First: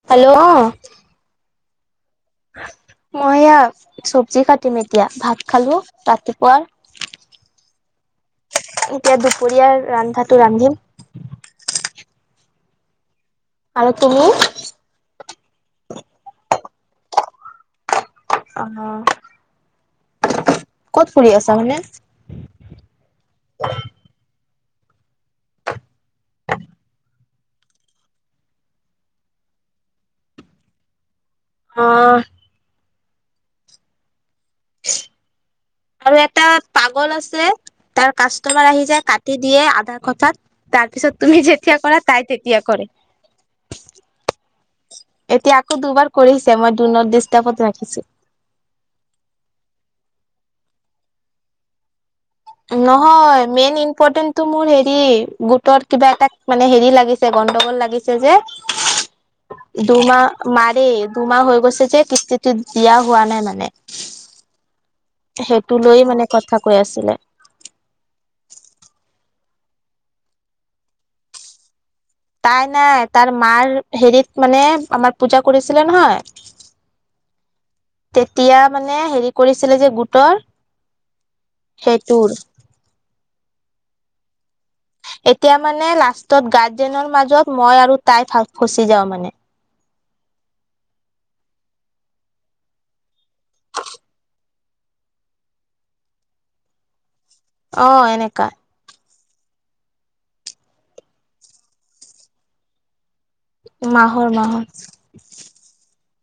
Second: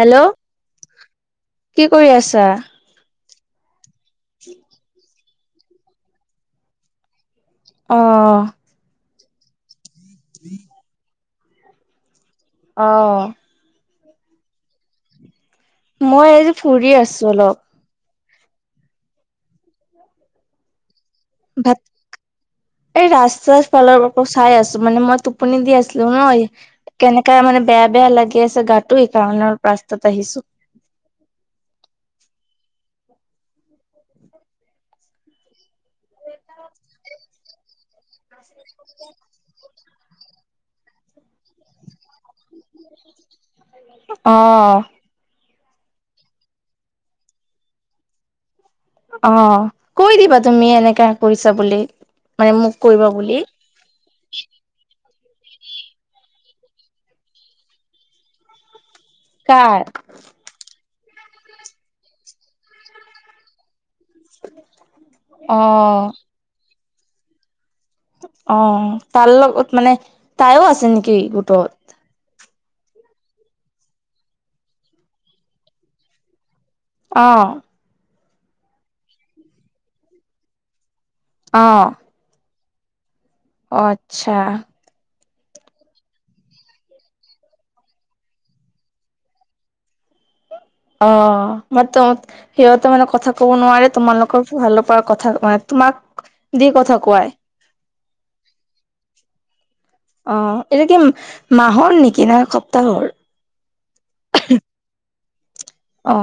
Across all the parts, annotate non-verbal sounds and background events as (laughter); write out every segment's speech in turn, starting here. Hello কি কৰি আছা মই এয়া চব্জি, কাটিম এতিয়া ভাত খালোঁ ৰাতিপুৱাৰ অঁ এতিয়া দুপৰীয়াৰ ৰন্ধাতো ৰান্ধিম। অ আৰু তুমি- মই আজি ফুৰি আছো অলপ। অ (unintelligible) ক'ত ফুৰি আছা মানে। ভাত এই ৰাস্তা ফালৰ আ চাই আছো মানে মই টোপনি দি আছিলো নহ। কেনেককা মানে বেয়া বেয়া লাগি আছে গাতটো স কাৰণে ৰাস্তাত আহিছো। অ (unintelligible) আৰু এটা পাগল, আছে তাৰ কাষ্টমাৰ আহি যায় কাটি দিয়ে আধা কথাত তাৰ পিছত তুমি যেতিয়া কৰা তাই তেতিয়া কৰে। অ এতিয়া আকৌ দুবাৰ কৰিছে মই ডুনট ডষ্টাপত ৰাখিছো। অ কৈ দিবা তুমি এনেকাে কৰিছা বুলি- মানে মোক কৰিবা বুলি। নহয় মেইন ইম্পৰ্টেণ্ট তটো মোৰ হেৰি গোটৰ কিবা এটা মানে হেৰি লাগিছে গণ্ডগোল লাগিছে। যে (unintelligible) দুমাহ মানে দুমাহ হৈ গৈছে যে কিস্তিতি দিয়া হোৱা নাই মানে। তাকে সেইটো লৈ মানে কথা কৈ আছিলে। অ তাৰ লগত মানে তাইও আছে নেকি গোটত, তাই নাই তাৰ মাৰ হেৰিত মানে আমাৰ পূজা কৰিছিলে নহয়। অ তেতিয়া মানে হেৰি কৰিছিলে যে গোটৰ অঁ তোৰ অ আচ্ছা এতিয়া মানে লাষ্টত গাৰ্জেনৰ মাজত মই আৰু তাই ফচি যাওঁ মানে। অ মান ত সিহঁতে মানে কথা ক'ব নোৱাৰে তোমালোকৰ ভালৰ পৰা কথা মানে তোমাক দি কথা কোৱাই। অ এনেকা- অ এইটো কি মাহৰ, নেকি না সপ্তাহৰ মাহৰ- মাহৰ অ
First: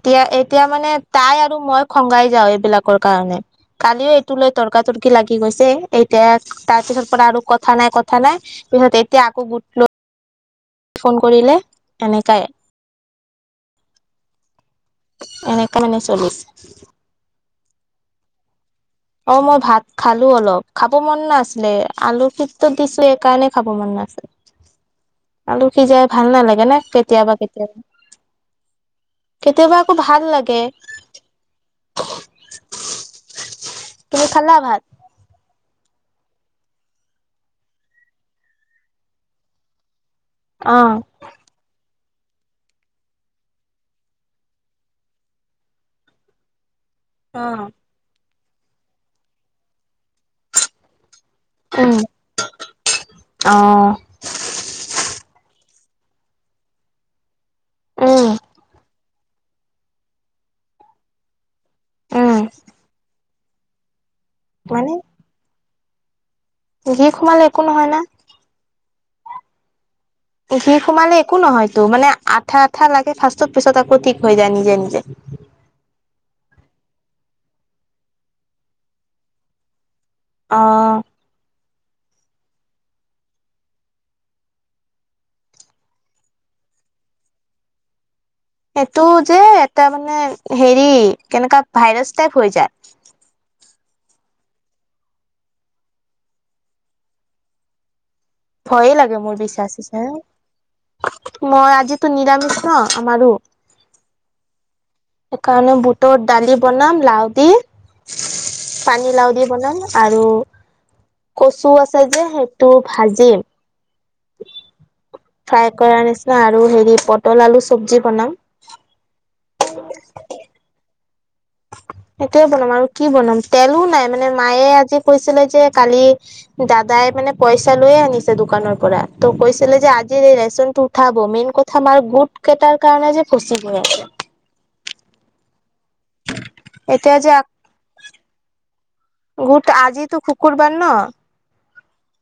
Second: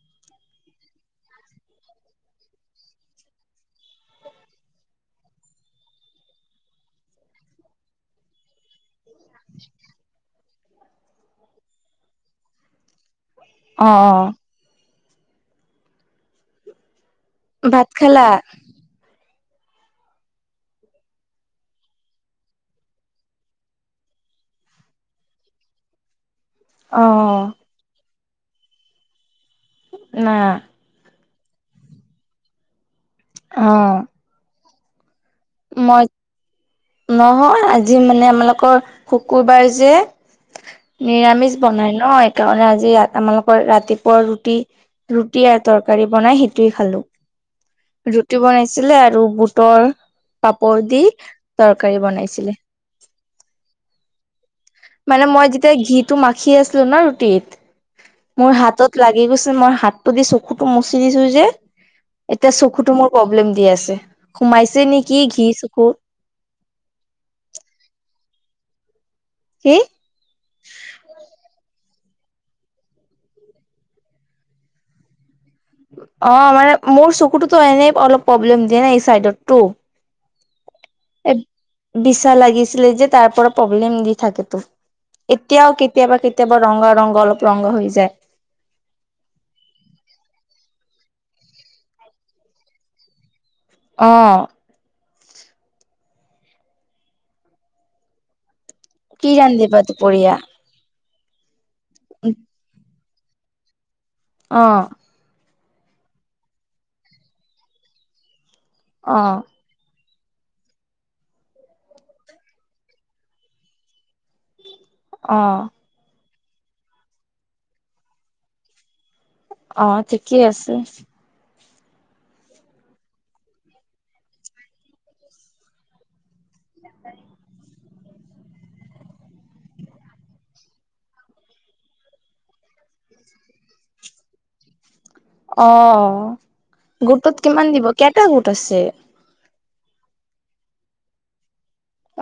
এতিয়া এতিয়া মানে তাই আৰু মই খগাই যাওঁ এইবিলাকৰ কাৰণে কালিও এইটো লৈ তৰ্কা তৰ্কি লাগি গৈছে। এতিয়া তাৰপিছত পৰা আৰু কথা নাই কথা নাই পিছত এতিয়া আকৌ গোট লৈ ফোন কৰিলে এনেকাই অ অ এনেকা মানে চলিছ ভাত, খালা? অ মই ভাত খালো অলপ খাব মন নাছিলে আলুত সেইটো দিছো সেইকাৰণে খাব মন নাছিলে (unintelligible) আলু সিজাই ভাল নালাগে না অ কেতিয়াবা কেতিয়াবা কেতিয়াবা আকৌ ভাল না লাগে অ তুমি খালা ভাত মই নহয় আজি মানে আমালোকৰ শুকুৰবাৰ যে অ নিৰামিষ বনাই ন সেইকাৰণে আজি আমালোকৰ ৰাতিপুৱা ৰুটি ৰুটি আৰু তৰকাৰী বনাই সেইটোৱে খালো। অ ৰুটি বনাইছিলে আৰু বুটৰ পাপৰ দি উম তৰকাৰী বনাইছিলে। অ মানে মই যেতিয়া ঘিটো মাখি আছিলো ন ৰুটিত উম মোৰ হাতত লাগি গৈছে মই হাতটো দি চকুটো মচি দিছো যে, উম এতিয়া চকুটো মোৰ প্ৰব্লেম দি আছে সোমাইছে মানে নেকি ঘি চকুত ঘি সোমালে একো নহয় না কি ঘি সোমালে একো নহয়তো মানে আঠা আঠা লাগে ফাৰ্ষ্টত পিছত আকৌ ঠিক হৈ যায় নিজে নিজে অ মানে মোৰ চকুটোতো এনেই অলপ প্ৰব্লেম দিয়ে নাই এই চাইডতো অ এ বিছা লাগিছিলে যে তাৰ পৰা প্ৰব্লেম দি থাকেতো এতিয়াও কেতিয়াবা কেতিয়াবা ৰঙা ৰঙা অলপ ৰঙা হৈ যায় এইটো যে এটা মানে হেৰি কেনেকা ভাইৰাছ টাইপ হৈ যায় অ ভয়ে লাগে কি মোৰ বিচা ৰান্ধিবা চিচা দুপৰীয়া মই আজিতো নিৰামিষ ন আমাৰো অ শুকানে বুটৰ দালি বনাম লাউ দি পানী অ লাও দি বনাম। আৰু কচু আছে যে সেইটো ভাজিম অ ফ্ৰাই কৰাৰ নিচিনা আৰু হেৰি পটল আলু চব্জি বনাম। অ ঠিকেই আছে সেইটোৱে বনাম আৰু কি বনাম তেলো নাই মানে মায়ে আজি কৈছিলে যে কালি দাদাই মানে পইচা লৈয়ে আনিছে দোকানৰ পৰা ত কৈছিলে যে আজিৰ এই ৰেচনটো উঠাব মেইন কত আমাৰ গোট কেইটাৰ কাৰণে যে ফচি গৈ আছে অ এতিয়া গোটত যে কিমান দিব কেইটা গোট আছে গোট আজিতো শুকুৰবাৰ ন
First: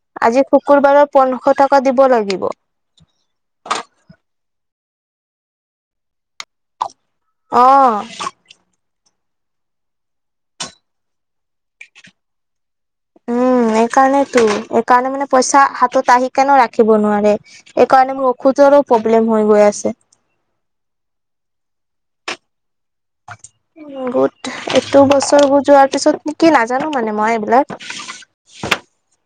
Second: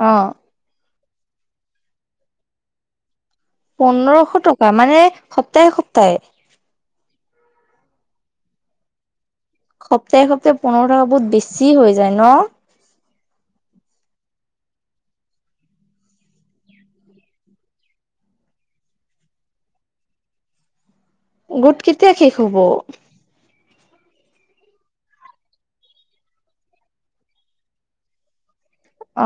অ আজি শুকুৰবাৰৰ পোন্ধশ টকা দিব লাগিব। পোন্ধৰশ টকা মানে সপ্তাহে সপ্তাহে অ সপ্তাহে সপ্তাহে পোন্ধৰশ টকা বহুত বেছি হৈ যায় ন উম এইকাৰণেতো এইকাৰণে মানে পইচা হাতত আহি কেনে ৰাখিব নোৱাৰে। সেইকাৰণে মোৰ ঔষধৰো প্ৰব্লেম হৈ গৈ আছে। গোট কেতিয়া শেষ হ'ব উ গোট এইটো বছৰ যোৱাৰ পিছত ন কি ফ্ট মানে মই এইবিলাক অ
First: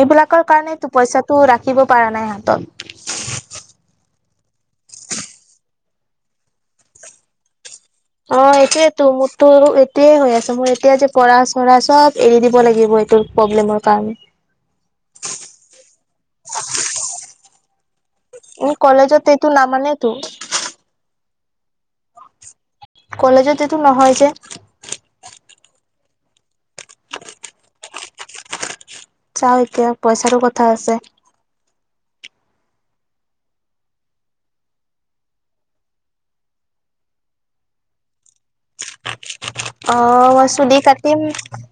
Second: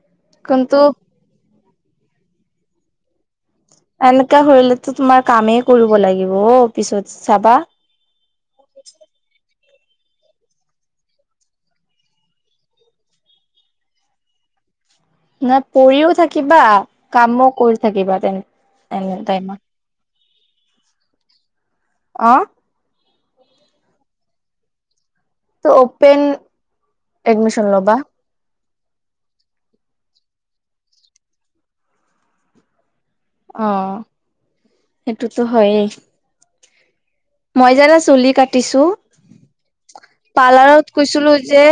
এইবিলাকৰ কাৰণে কিন্তু টো পইচাটো ৰাখিব পৰা নাই হাতত। এনেকা হলেতো তোমাৰ কামেই কৰিব লাগিব অঁ পিছত চাবা। অঁ এইটোয়েতো মোৰতো এইটোয়ে হৈ আছো মোৰ এতিয়া যে পঢ়া চ়হাচব এৰি দিব লাগিব এইটোৰ প্ৰব্লেমৰ কাৰণে নাই পৰিঢ়িও থাকিবা কামো কৰি থাকিবা তেনেকে কলেজত এইটো নামানেতো। অঁ কলেজত এইটো নহয় যে। তো অপেন এডমিশন ল'বা। চাও এতিয়া পইচাৰো কথা আছে। অঁ সেইটোতো হয়েই মই জানা চুলি কাটিছো। অ মই চুলি পাৰ্লাৰত কাটিম কৈছিলো যে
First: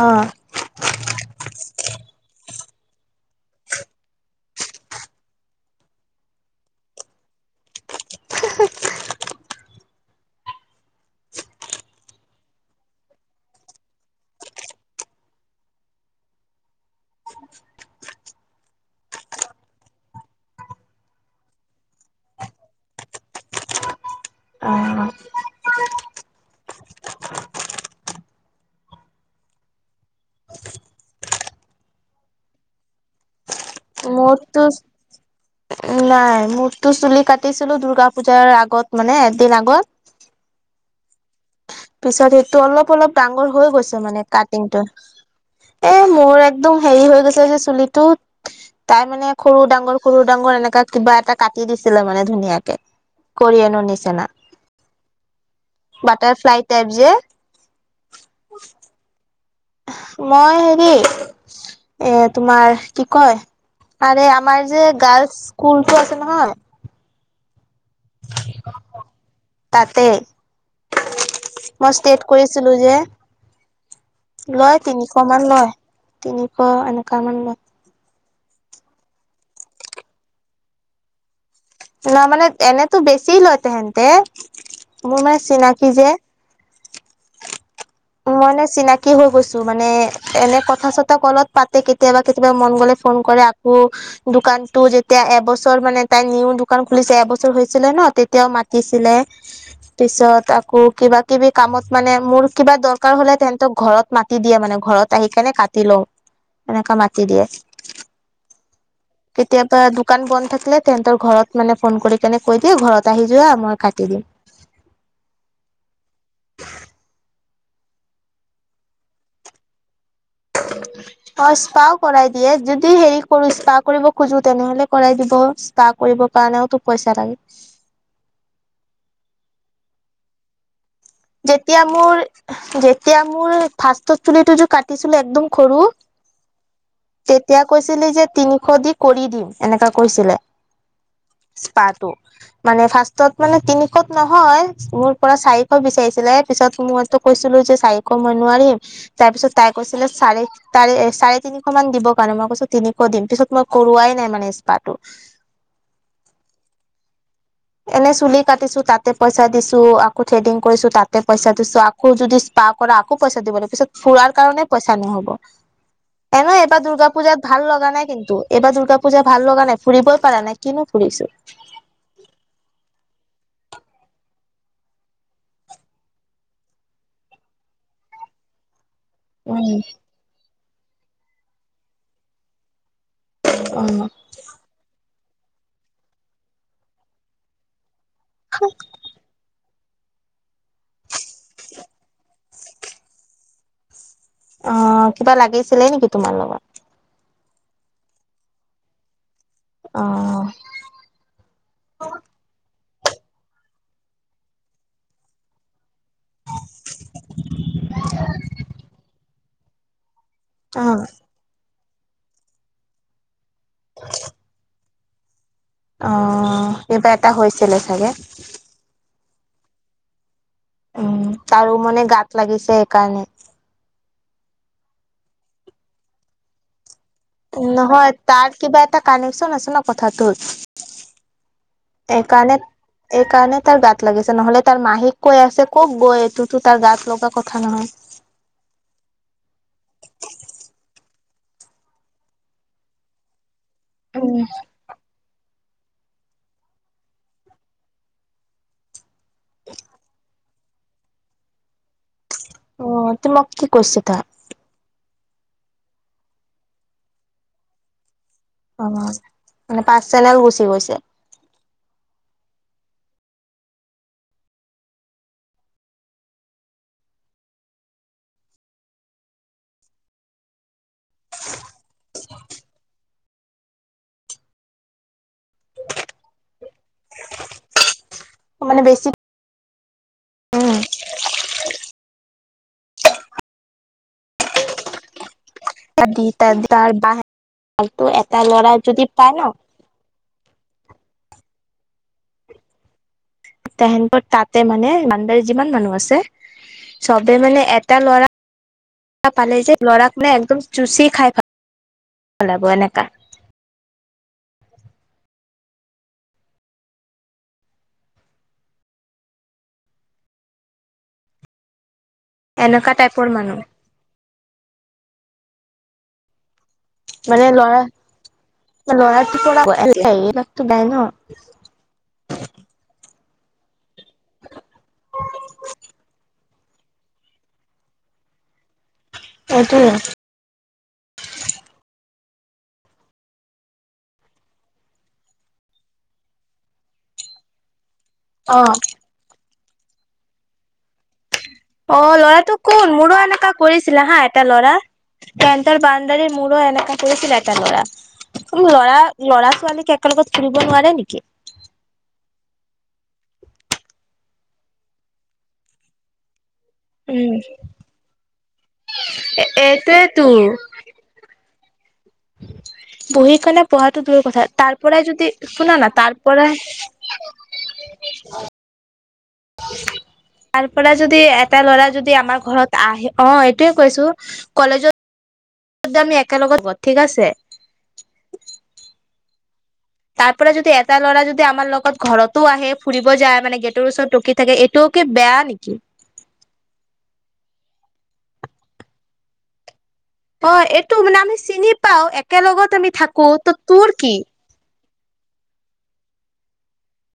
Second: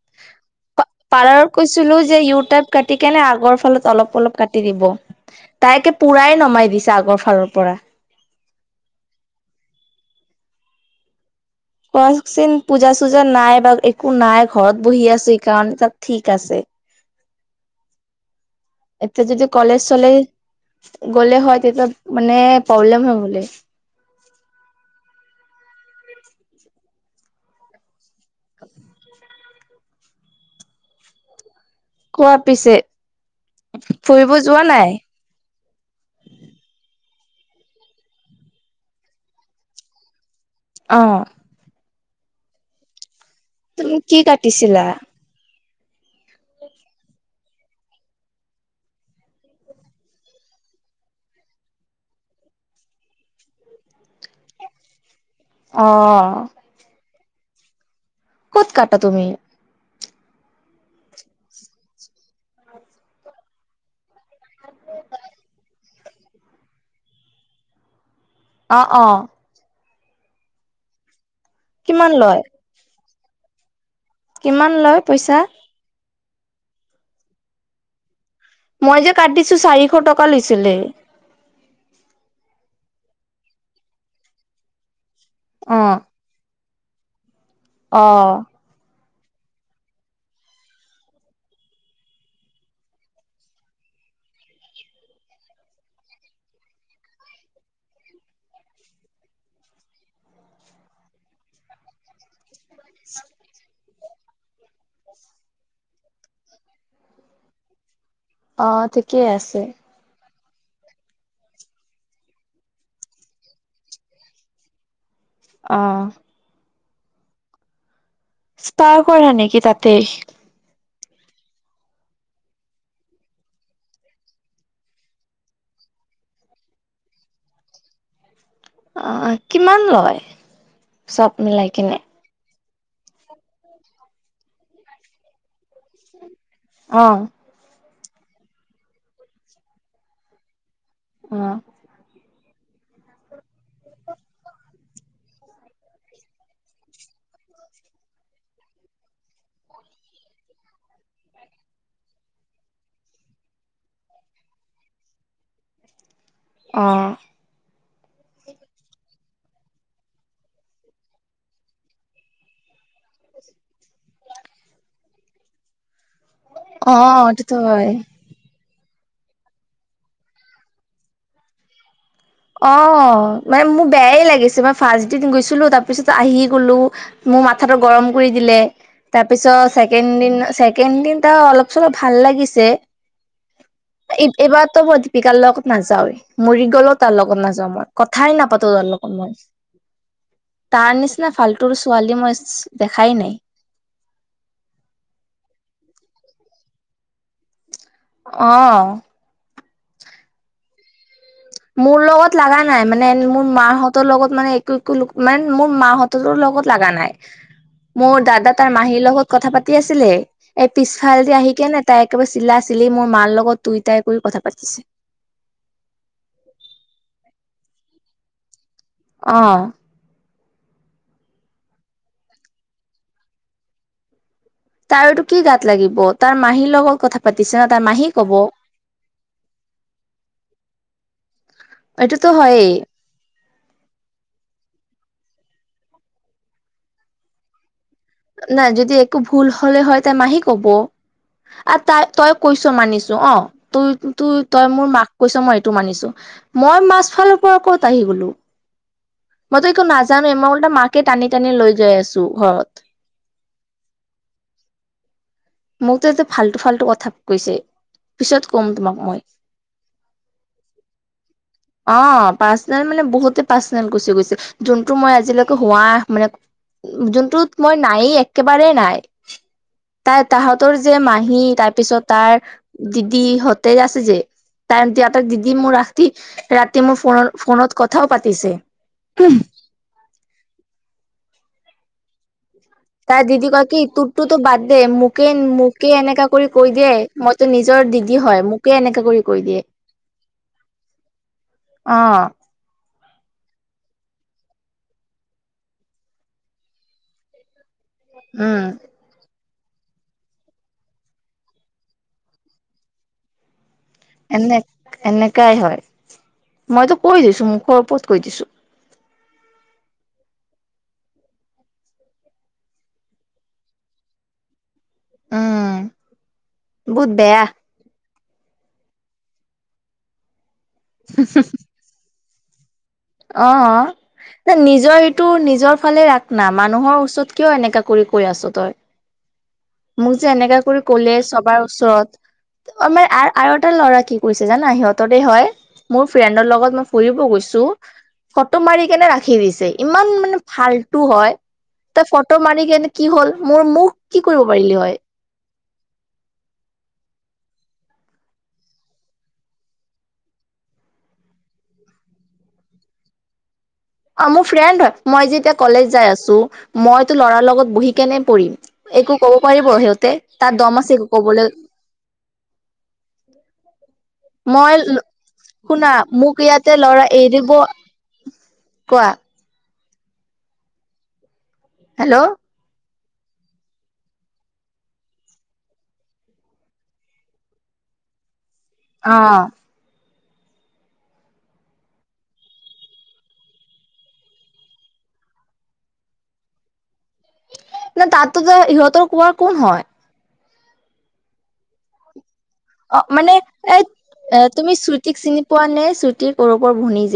অ পালাৰ্ত কৈছিলো যে ইও টাইপ কাটি কেনে আগৰ ফালত অলপ অলপ কাটি দিব। তাইকে পুৰাই নমাই দিছে আগৰ ফালৰ পৰা, কওকচোন পূজা চূজা নাই বা একো নাই ঘৰত বহি আছে সেকাৰণে তাত ঠিক আছে (inaudible) এতিয়া যদি কলেজ চলেজ গ'লে হয় তেতিয়া মানে প্ৰব্লেম হয় গ'লহেতি অঁ অঁ! কোৱা পিছে ফুৰিব মোৰ যোৱা তোচ নাই নাই মোৰতো চুলি কাটিছিলো দূৰ্গা পূজাৰ আগত মানে এদিন আগত। অঁ! পিছত সেটো অলপ অলপ ডাঙৰ হৈ তুমি গৈছে কি মানে কাটিছিলা কাটিংটো। এ মোৰ একদম হেৰি হৈ গৈছে যে চুলিটোত- তাই মানে সৰু ডাঙৰ সৰু ডাঙৰ এনেকা কিবা এটা কাটি দিছিলে মানে ধুনীয়াকে। কৰি আনো নিচিনা অ বাটাৰফ্লাই টাইপ যে ক'ত কাটা তুমি। মই হেৰি এ তোমাৰ কি কয়! আৰে আমাৰ যে গাৰ্লচ স্কুলটো আছে নহয়- অঁ অঁ! তাতে মই কিমান ষ্টেট লয় কৰিছিলো যে। কিমান লয় তিনিশ পইচা মান লয় তিনিশ এনেকা মান লয়। মই যে কাটছো চাৰিশ টকা লৈছিলে ন মানে এনেতো বেছি লয় তেহেনতে মোৰ মানে অ চিনাকি যে। অ উমঁ মনেচ চিনাকি হৈ গৈছো মানে এনে কথা চথা কলত পাতে কেতিয়াবা কেতিয়াবা মন গ'লে ফোন কৰে আকৌ দোকানতটো যেতিয়া এবছৰ মানে তাই নিউ দোকান খুলিছে এবছৰ হৈছিলে ন তেতিয়াও মাত দিছিলে পিছত আকৌ কিবা কিবি কামত মানে মোৰ কিবা দৰকাৰ হ'লে তেন্তেক ঘৰত মাতে- কাটি দিয়ে মানে ঘৰত আহি কেনে কাটি লওঁ এনেকা মাতি দিয়ে। অ ঠিকেই আছে। কেতিয়াবা দোক দোকান বন্ধ থাকিলে তেহঁতৰ ঘৰত মানে ফোন কৰি কেনে কৈ দিয়ে ঘৰত আহি যোৱা মই কাটি দিম। অঁ! স্পাৰ কৰা নেকি তাতেই? নম (unintelligible) অ স্পাও কৰাই দিয়ে, যদি হেৰি কৰো স্পা কৰিব খোজো তেনেহলে কৰাই দিব। ইচ পা কৰিব কাৰণেওতো পইচা লাগে। অ কিমান লয়? চব মিলাই যেতিয়া কিনে। মোৰ, এহ যেতিয়া মোৰ ফাষ্টৰ চুলিটো যে কাটিছিলো একদম সৰু অ। তেতিয়া কৈছিলি যে তিনিশ দি কৰি দিম এনেকা কৈছিলে। অ স্পাটো। মানে ফাৰ্ষ্টত মানে তিনিশত নহয়, মোৰ পৰা চাৰিশ বিচাৰিছ ছিলে পিছত মইতো কৈছিলো যে চাৰিশ মই নোৱাৰিম তাৰ পিছত তাই কৈছিলে চাৰি তাৰে চাৰে তিনিশ মান দিবৰ কাৰণে মই কৈছো তিনিশ দিম পিছত মই কৰোৱাই নাই মানে স্পাটো। অঁ। এনে চুলি কাটিছো তাতে পইচা দিছো আকৌ থ্ৰেডিং কৰিছো তাতে পইচা দিছো আ কৌ যদি স্পা কৰা আকৌ পইচা দিব লাগে পিছত ফুৰাৰ কাৰণে পইচা নহ'ব। এনে উ (inaudible) এইবাৰ দুৰ্গা পুজাত ভাল লগা নাই কিন্তু এইবাৰ দূৰ্গা পুজা ভাল লগা নাই, ফুৰিবই পাৰা নাই কিনো ফুৰিছো। অ মানে মোৰ বেয়াই লাগিছে, মই ফাৰ্ষ্ট দিন গৈছিলো তাৰপিছত আহি গলো মোৰ মাথাটো গৰম কৰি দিলে। তাৰপিছত উম ছেকেণ্ড দিন ছেকেণ্ড দিনটা অলপ - চলপ ভাল লাগিছে অ। এই এইবাৰতো মই দীপিকাৰ লগত নাযাও, মৰি গ'লো তাৰ লগত নাযাও মই, কথাই অ নাপাতো তাৰ লগত। (inaudible) তাৰ নিচিনা ফালতুৰ ছোৱালী মই ইচ ইচ দেখাই নাই। অ কিবা লাগিছিলে নেকি তোমাৰ লগত? অ। অ। মোৰ লগত লাগা নাই মানে মোৰ মাহঁতৰ লগত মানে একো একো লো মানে মোৰ মাহঁত টোৰো লগত লাগা নাই, মোৰ দাদা তাৰ মাহীৰ লগত কথা পাতি আছিলে এ অ পিছফালেদি আহি কেনে তাই একেবাৰে চিলা - চিলি মোৰ মাৰ লগত তুই তাই কৰি কথা পাতিছে। অহ, কিবা এটা হৈছিলে চাগে? অ। উম, তাৰো মানে গাত লাগিছে সেইকাৰণে। তাৰটো কি গাত লাগিব তাৰ মাহীৰ লগত কথা পাতিছে ন তাৰ মাহী নহয় কব। তাৰ কিবা এটা কানেকচন আছে ন কথাটোত। এটোতো এইকাৰণে হয়। এইকাৰণে তাৰ গাত লাগিছে, নহলে তাৰ মাহীক কৈ আছে কওক ব এইটোতো তাৰ গাত লগা কথা নহয়। নাই যদি একো ভুল হলে হয় তাৰ মাহী কব। আ তাই তই কৈছ মানিছো অ, তই তো তই মোৰ মাক কৈছ মই এইটো মানিছো, মই মাজ ফালৰ পৰা ক'ত আহি গলো। মইতো একো নাজানোয়ে, মই ওলটা মাকে টানি - টানি লৈ যাই আছো ঘৰত। অ তোমাক কি কৈছে তা? মোকতো এতে ফাল্টু ফাল্টু কথা কৈছে পিছত ক'ম অ (inaudible) তোমাক মই মানে পাৰ্চেনেল গুচি গৈছে। অ পাৰ্চনেল মানে বহুতে পাৰ্চনেল গুচি গৈছে। যোনটো মই আজিলৈকে হোৱা মানে যোনটোত মই নাই একেবাৰে নাই। তাই তাহঁতৰ যে মাহী তাৰপিছত তাৰ দিদিহঁতে আছে যে তাৰ তেহতক দিদি মোৰ ৰাতি ৰাতি মোৰ ফ ফোনত কথাও পাতিছে মানে বেছি উম, তাই দিদি কয় কি তোৰ তটো বাদ দে মু মোকে মোকে দি এনেকা কৰি কৈ তাৰ দিয়ে বাহ মইতো নিজৰ দিদি এটা হয় ল'ৰা মোকে যদি এনেকা কৰি পায় ন কৈ দিয়ে অ তেহেতৰ তাতে মানে মানদাৰী যিমান মানুহ আছে চবে মানে এক এটা উম ল'ৰা পালে যে ল'ৰাক মানে একদম চুচি খাই ভা পেলাব এনেকা এনে এনেকাই হয় মইতো কৈ দিছো মুখৰ ওপৰত কৈ দিছো এনেকা টাইপৰ মানুহ উম বহুত বেয়া মানে লৰা ল'ৰাটো এনেকাই অ ন নিজৰ এইটো নিজৰ ফালে ৰাখ না মানুহৰ ওচৰত কিয় এনেকা কৰি কৈ আছ তই সেইটোয়ে মোক যে এনেকা কৰি ক'লে চবাৰ ওচৰত আমাৰ আৰু এটা ল'ৰা কি কৰিছে জানা সিহঁতৰে হয় মোৰ ফ্ৰেণ্ডৰ লগত মই ফুৰিব গৈছো ফটো অ' মাৰি কেনে ৰাখি দিছে ইমান মানে ফাল্টু হয় অ তই ফটো ল'ৰাটো মাৰি কেনে কোন কি মোৰো হ'ল এনেকা মোৰ মোক কৰিছিলে হা কি কৰিব এটা ল'ৰা পাৰিলি হয় তাৰ বান্ডাৰীৰ মোৰো এনেকা কৰিছিলে এটা লৰাই মানে লৰা লৰা ছোৱালীক একেলগত ফুৰিব নোৱাৰে নেকি অ মোৰ ফ্ৰেণ্ড হয় মই যেতিয়া কলেজ যাই আছো মইতো উম লৰাৰ লগত বহি কেনে পঢ়িম একো কব এ পাৰিব সিহঁতে এইটোয়েতো তাৰ দম আছে কবলে বহি কেনে পঢ়াটো দূৰৰ কথা মই তাৰ পৰাই যদি শুনা না তাৰ পৰাই এৰিব কোৱা তাৰ পৰা যদি এটা ল'ৰা যদি হেল্ল' আমাৰ ঘৰত আহে অ এইটোয়ে কৈছো কলেজত আমি একেলগত ঠিক আছে অ তাৰ পৰা যদি এটা ল'ৰা যদি আমাৰ লগত ঘৰতো আহে ফুৰিব যায় মানে গেটৰ ওচৰত ৰখি থাকে ত কি বেয়া নেকি নে তাতো যে ইহঁতৰ কোৱাৰ কোন হয়? অ এইটো মানে আমি চিনি পাও একেলগত আমি অ থাকো মানে ত এ তোৰ কি? এ তুমি শ্ৰুতিক চিনি পোৱা নে শ্ৰুতি গৌৰবৰ ভনি যে।